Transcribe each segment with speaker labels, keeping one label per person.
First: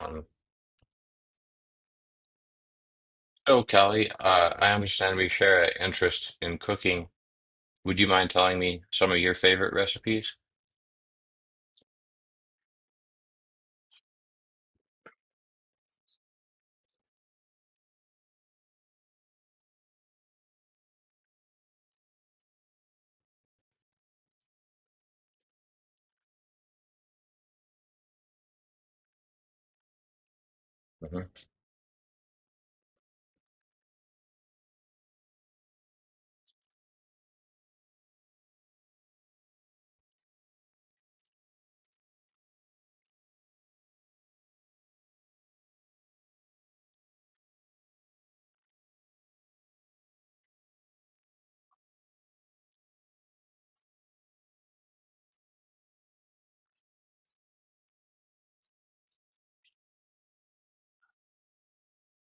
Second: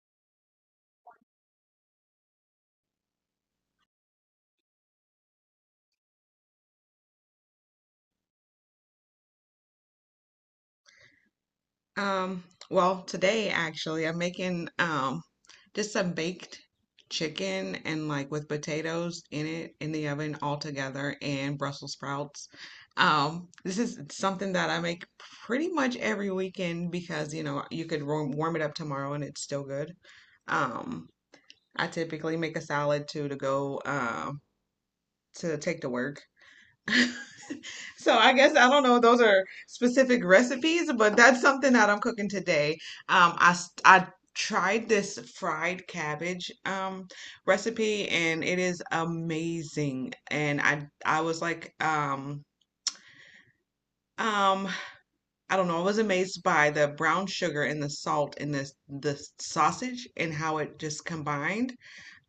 Speaker 1: Um, so, Kelly, I understand we share an interest in cooking. Would you mind telling me some of your favorite recipes?
Speaker 2: Um, well, today actually, I'm making just some baked chicken and like with potatoes in it in the oven all together and Brussels sprouts. This is something that I make pretty much every weekend because you could warm it up tomorrow and it's still good. Um,
Speaker 1: Mhm.
Speaker 2: I typically make a salad too to go to take to work. So I guess I don't know. Those are specific recipes, but that's something that I'm cooking today. I tried this fried cabbage recipe, and it is amazing. And I was like. Um, I don't know. I was amazed by the brown sugar and the salt in this the sausage and how it just combined.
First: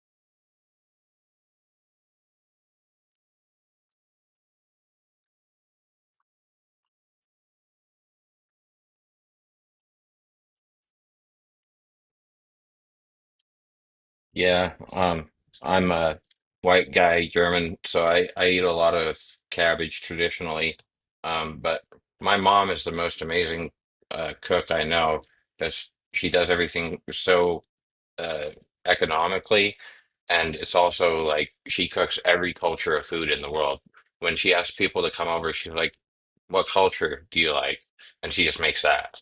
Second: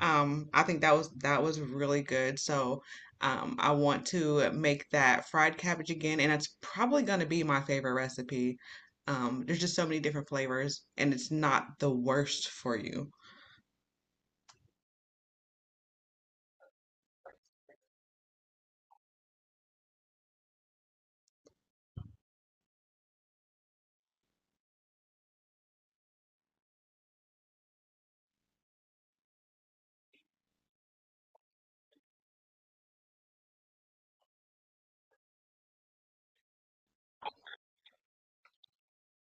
Speaker 2: I think that was really good. So, I want to make that fried cabbage again, and it's probably going to be my favorite recipe. There's just so many different flavors, and it's not the worst for you.
Speaker 1: Yeah, I'm a white guy, German, so I eat a lot of cabbage traditionally. But my mom is the most amazing cook I know because she does everything so uh, economically, and it's also like she cooks every culture of food in the world. When she asks people to come over, she's like, "What culture do you like?" And she just makes that.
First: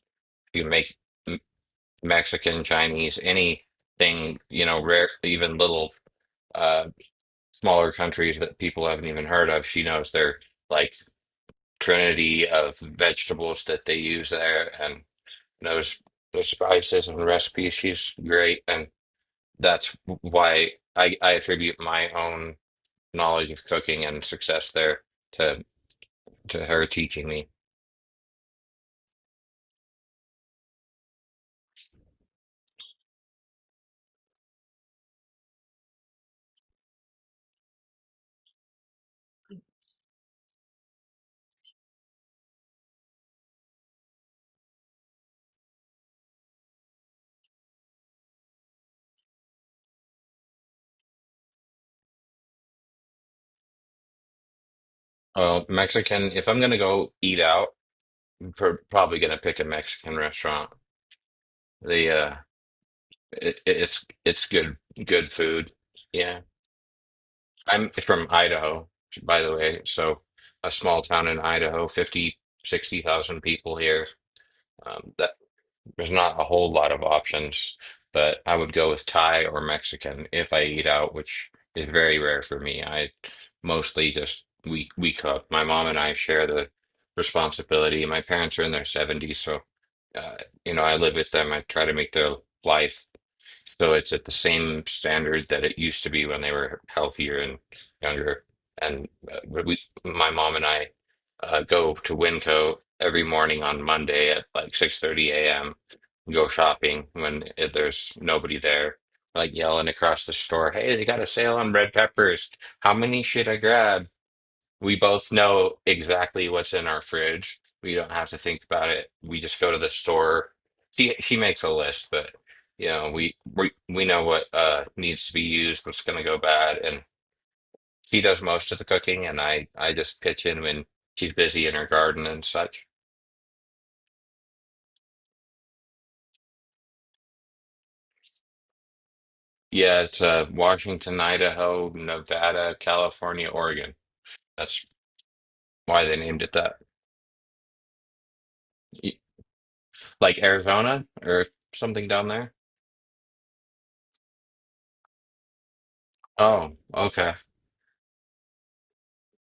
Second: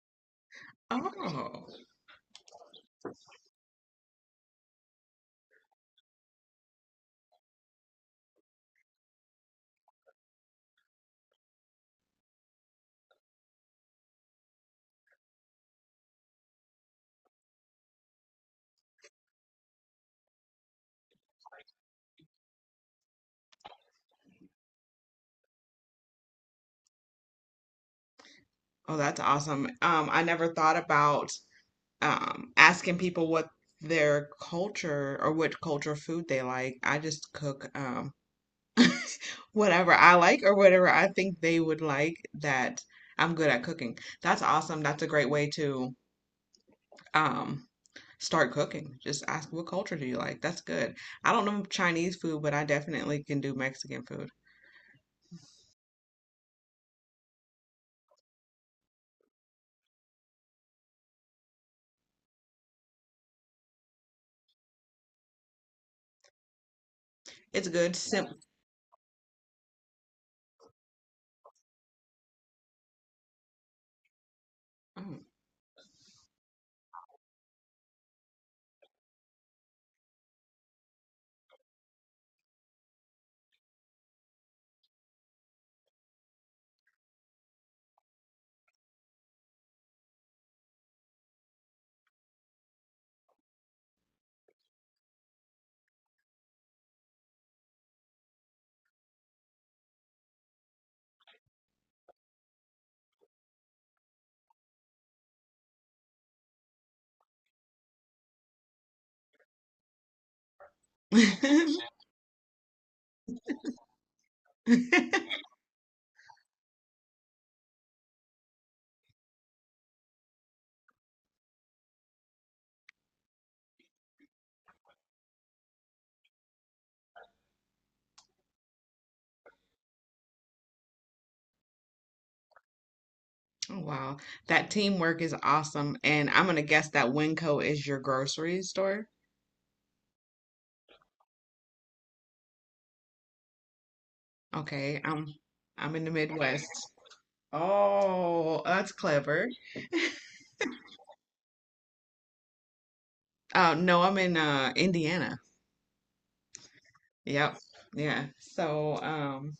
Speaker 1: You make.
Speaker 2: Oh,
Speaker 1: Mexican, Chinese, anything, you know, rare, even little uh, smaller countries that people haven't even heard of. She knows their like trinity of vegetables that they use there and knows the spices and recipes. She's great. And that's why I attribute my own knowledge of cooking and success there to to her teaching me.
Speaker 2: oh, that's awesome. I never thought about asking people what their culture or which culture food they like. I just cook. Whatever I like or whatever I think they would like that I'm good at cooking. That's awesome. That's a great way to um start cooking. Just ask, what culture do you like? That's good. I don't know Chinese food, but I definitely can do Mexican food.
Speaker 1: Oh, Mexican, if I'm gonna go eat out, I'm pr probably gonna pick a Mexican restaurant. The It's good good food. Yeah.
Speaker 2: It's
Speaker 1: I'm
Speaker 2: good.
Speaker 1: from Idaho, by the way. So a small town in Idaho, 50, 60,000 people here.
Speaker 2: Oh.
Speaker 1: That There's not a whole lot of options, but I would go with Thai or Mexican if I eat out, which is very rare for me. I mostly just we cook. My mom and I share the responsibility. My parents are in their 70s, so uh, you know, I live with them. I try to make their life so it's at the same standard that it used to be when they were healthier and younger. And we, my mom and I, go to Winco every morning on Monday at like 6:30 a.m. Go shopping when there's nobody there, like yelling across the store, "Hey, they got a sale on red peppers. How many should I grab?" We both know exactly what's in our fridge. We don't have to think about it. We just go to the store. She makes a list, but you know, we know what needs to be used, what's gonna go bad, and she does most of the cooking, and I just pitch in when she's busy in her garden and such.
Speaker 2: Wow, that teamwork is awesome. And I'm gonna guess that Winco is your grocery store.
Speaker 1: Yeah, it's Washington, Idaho, Nevada, California, Oregon. That's
Speaker 2: Okay, I'm
Speaker 1: why
Speaker 2: in the
Speaker 1: they named it
Speaker 2: Midwest.
Speaker 1: that.
Speaker 2: Oh, that's
Speaker 1: Y-
Speaker 2: clever.
Speaker 1: Like Arizona or something down there?
Speaker 2: No, I'm in Indiana.
Speaker 1: Oh, okay.
Speaker 2: Yep. Yeah. So,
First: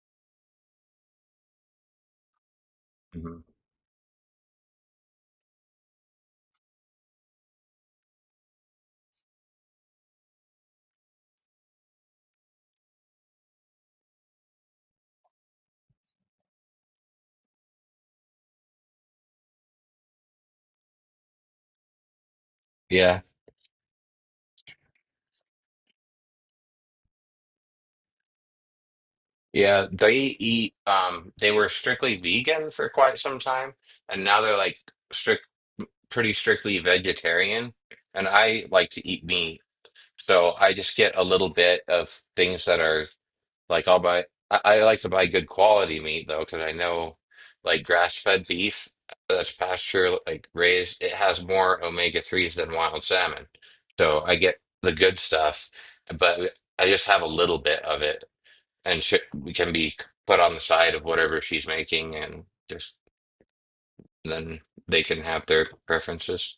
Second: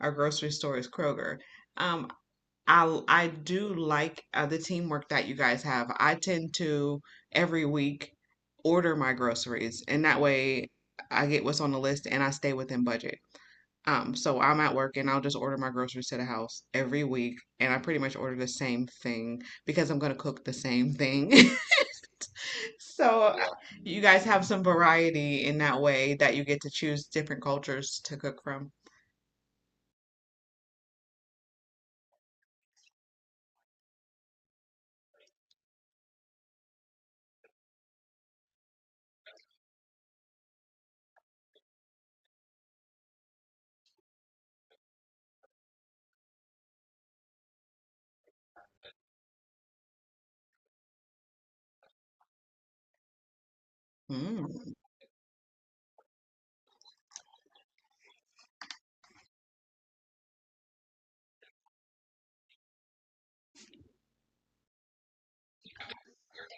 Speaker 2: our grocery store is Kroger. Um, I
Speaker 1: Mhm.
Speaker 2: do like the teamwork that you guys have. I tend to every week order my groceries, and that way I get what's on the list and I stay within budget. So I'm at work and I'll just order my groceries to the house every week, and I pretty much order the same thing because I'm gonna cook the same thing.
Speaker 1: Yeah.
Speaker 2: So, yeah, you guys have some variety in that way that you get to choose different cultures to cook from.
Speaker 1: Yeah, they eat they were strictly vegan for quite some time, and now they're like strict pretty strictly vegetarian, and I like to eat meat. So I just get a little bit of things that are like I like to buy good quality meat though, because I know like grass-fed beef that's pasture like raised, it has more omega-3s than wild salmon. So I get
Speaker 2: Mm.
Speaker 1: the good stuff, but I just have a little bit of it, and sh we can be put on the side of whatever she's making, and just then they can have their preferences.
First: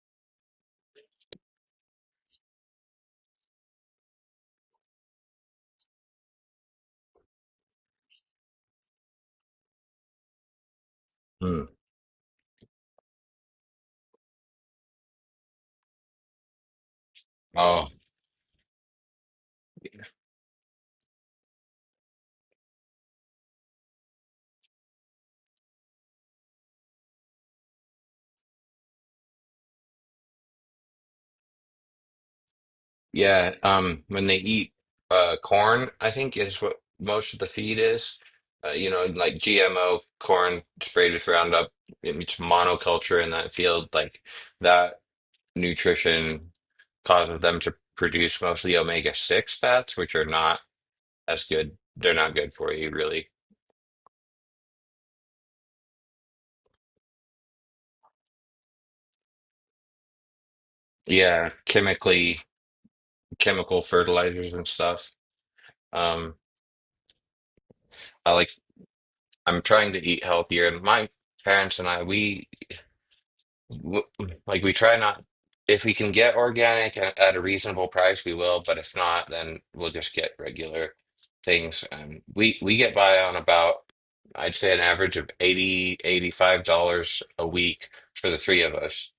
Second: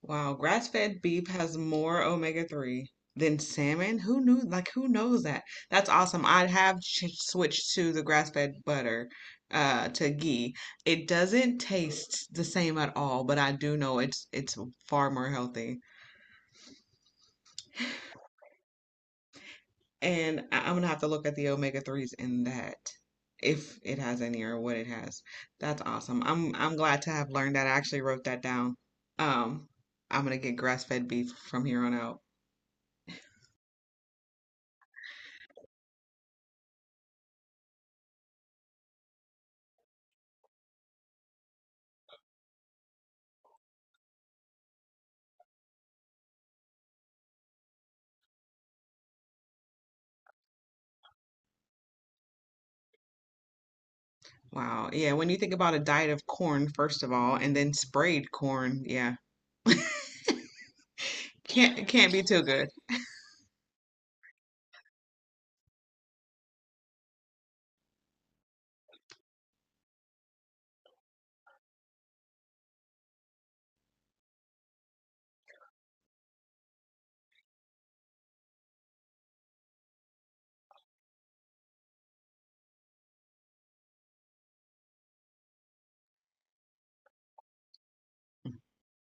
Speaker 2: Wow, grass-fed beef has more omega-3 than salmon. Who knew? Like, who knows that? That's awesome. I have ch switched to the grass-fed butter, to ghee. It doesn't
Speaker 1: Hmm.
Speaker 2: taste the same at all, but I do know it's far more healthy.
Speaker 1: Oh,
Speaker 2: And I'm gonna have to look at the omega threes in that if it has any or what it has. That's awesome. I'm glad to have learned that. I actually wrote that down. Um, I'm gonna get grass fed beef from here on out.
Speaker 1: yeah. When they eat corn, I think is what most of the feed is. You know, like GMO corn sprayed with Roundup, it's monoculture in that field. Like that nutrition causes them to produce mostly omega-6 fats, which are not as good. They're not good for you, really.
Speaker 2: Wow. Yeah, when you think about a diet of corn, first of all, and then sprayed corn, yeah,
Speaker 1: Yeah,
Speaker 2: can't be
Speaker 1: chemically.
Speaker 2: too good.
Speaker 1: Chemical fertilizers and stuff. Um, I like I'm trying to eat healthier, and my parents and I, w- like we try not. If we can get organic at a reasonable price, we will. But if not, then we'll just get regular things. And we get by on about I'd say an average of 80 85 dollars a week for the three of us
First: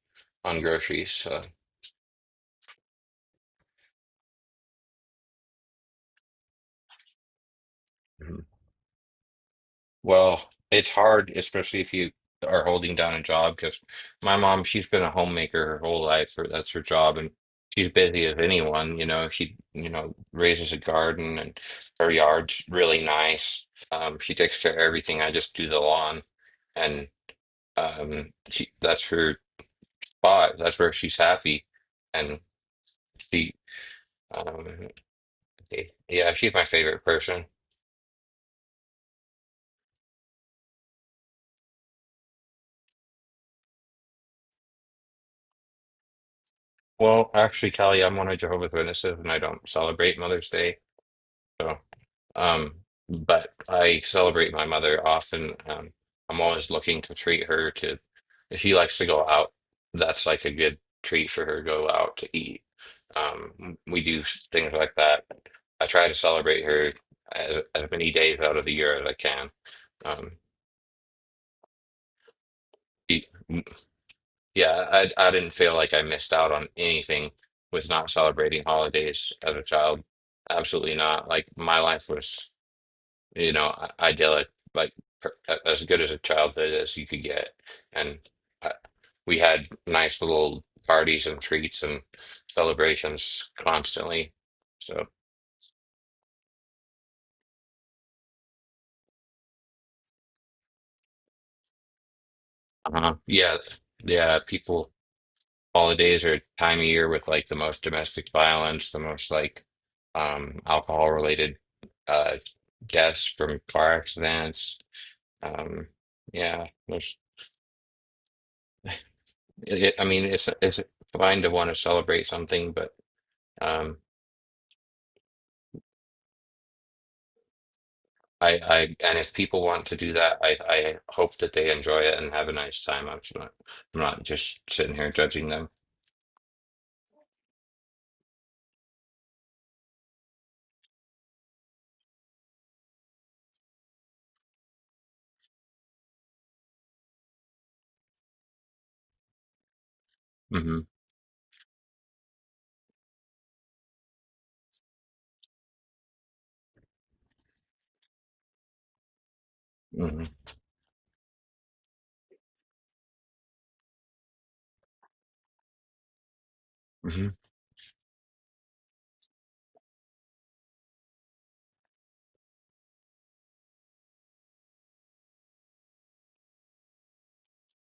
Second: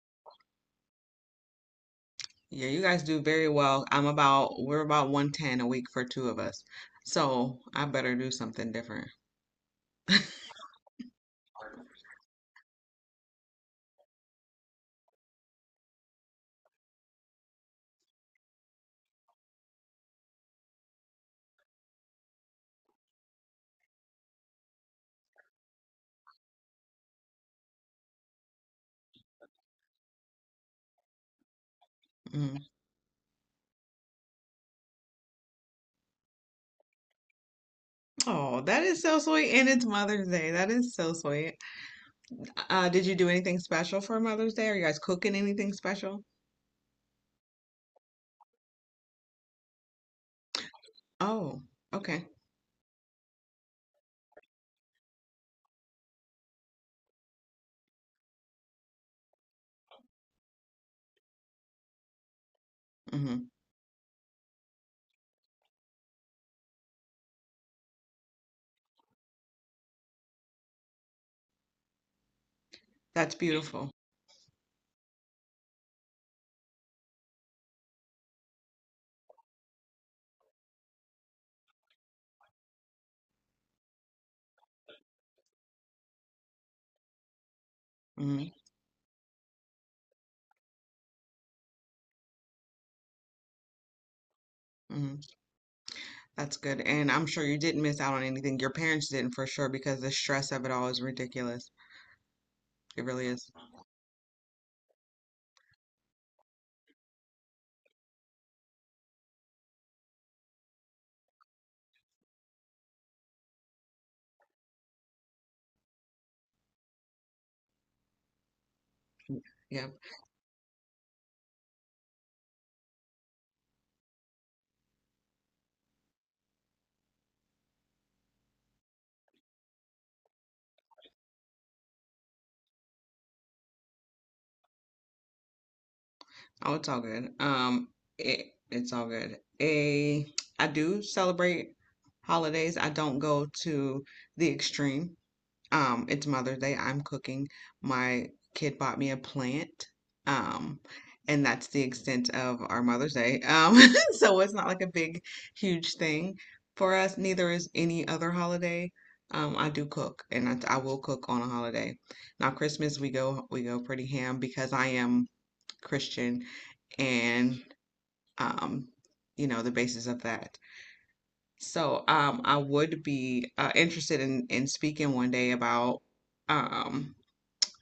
Speaker 1: on groceries. So.
Speaker 2: Yeah, you guys do very well. We're about 110 a week for two of us. So I better do something different.
Speaker 1: Well, it's hard, especially if you are holding down a job, because my mom, she's been a homemaker her whole life, or that's her job, and she's busy as anyone, you know. She, you know, raises a garden and her yard's really nice. She takes care of everything. I just do the lawn, and she, that's her spot. That's where she's happy, and
Speaker 2: Mm.
Speaker 1: she, um, yeah, she's my favorite person.
Speaker 2: Oh, that is so sweet. And it's Mother's Day. That is so sweet. Did you do anything special for Mother's Day? Are you guys cooking anything special?
Speaker 1: Well, actually, Kelly, I'm one of Jehovah's Witnesses, and I don't celebrate Mother's Day.
Speaker 2: Oh,
Speaker 1: so.
Speaker 2: okay.
Speaker 1: Um, but I celebrate my mother often. I'm always looking to treat her to, if she likes to go out, that's like a good treat for her, go out to eat.
Speaker 2: Hmm.
Speaker 1: We do things like that. I try to celebrate her as many days out of the year as I can. Um, e-
Speaker 2: That's beautiful.
Speaker 1: yeah, I didn't feel like I missed out on anything with not celebrating holidays as a child. Absolutely not. Like my life was, you know, idyllic, like as good as a childhood as you could get. And
Speaker 2: Mm-hmm.
Speaker 1: uh, we had nice little parties and treats and celebrations constantly. So,
Speaker 2: Mm-hmm. That's good. And I'm sure you didn't miss out on anything. Your parents didn't for sure because the stress of it all is ridiculous. It really is.
Speaker 1: yeah, yeah, people, holidays are a time of year with like the most domestic violence, the most like alcohol related uh, deaths from car accidents. Um, yeah,
Speaker 2: Yeah.
Speaker 1: I mean, it's fine to want to celebrate something, but. Um, and if people want to do that, I hope that they enjoy it and have a nice time. I'm not just sitting here judging them.
Speaker 2: Oh, it's all good. It's all good. I do celebrate holidays. I don't go to the extreme. It's Mother's Day. I'm cooking. My kid bought me a plant.
Speaker 1: Hmm.
Speaker 2: Um, and that's the extent of our Mother's Day. So it's not like a big, huge thing for us. Neither is any other holiday. I do cook
Speaker 1: Hmm.
Speaker 2: and I will cook on a holiday. Now Christmas we go pretty ham because I am Christian
Speaker 1: Hmm.
Speaker 2: and um, the basis of that. So I would be interested in speaking one day about um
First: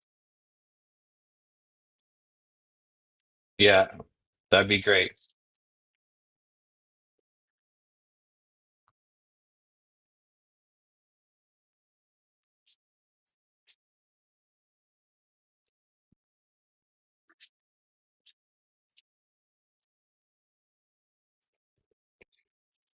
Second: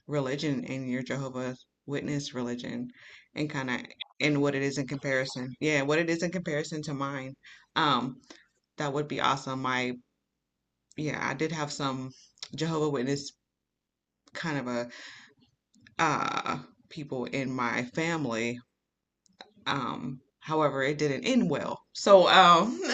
Speaker 2: religion and your Jehovah's Witness religion and kind of
Speaker 1: Yeah,
Speaker 2: and what it
Speaker 1: that'd
Speaker 2: is
Speaker 1: be
Speaker 2: in
Speaker 1: great.
Speaker 2: comparison. Yeah, what it is in comparison to mine. Um, that would be awesome. My Yeah, I did have some Jehovah Witness kind of a uh people in my family. However, it didn't end well. So.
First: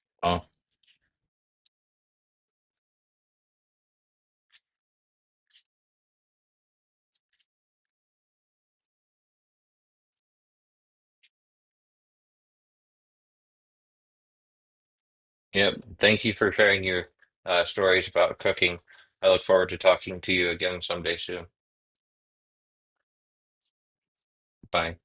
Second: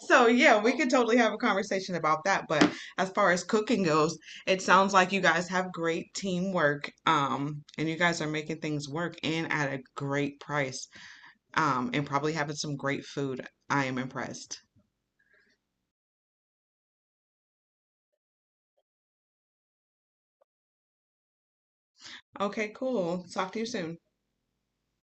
Speaker 2: So
Speaker 1: Oh,
Speaker 2: yeah, we could totally have a conversation about that. But as far as cooking goes, it sounds like you guys have great teamwork, and you guys are making things work and at a great price, and probably having some great food. I am impressed.
Speaker 1: yep. Thank you for sharing your stories about cooking. I look forward to talking to you again someday soon.
Speaker 2: Okay, cool. Talk to you soon.
Speaker 1: Bye.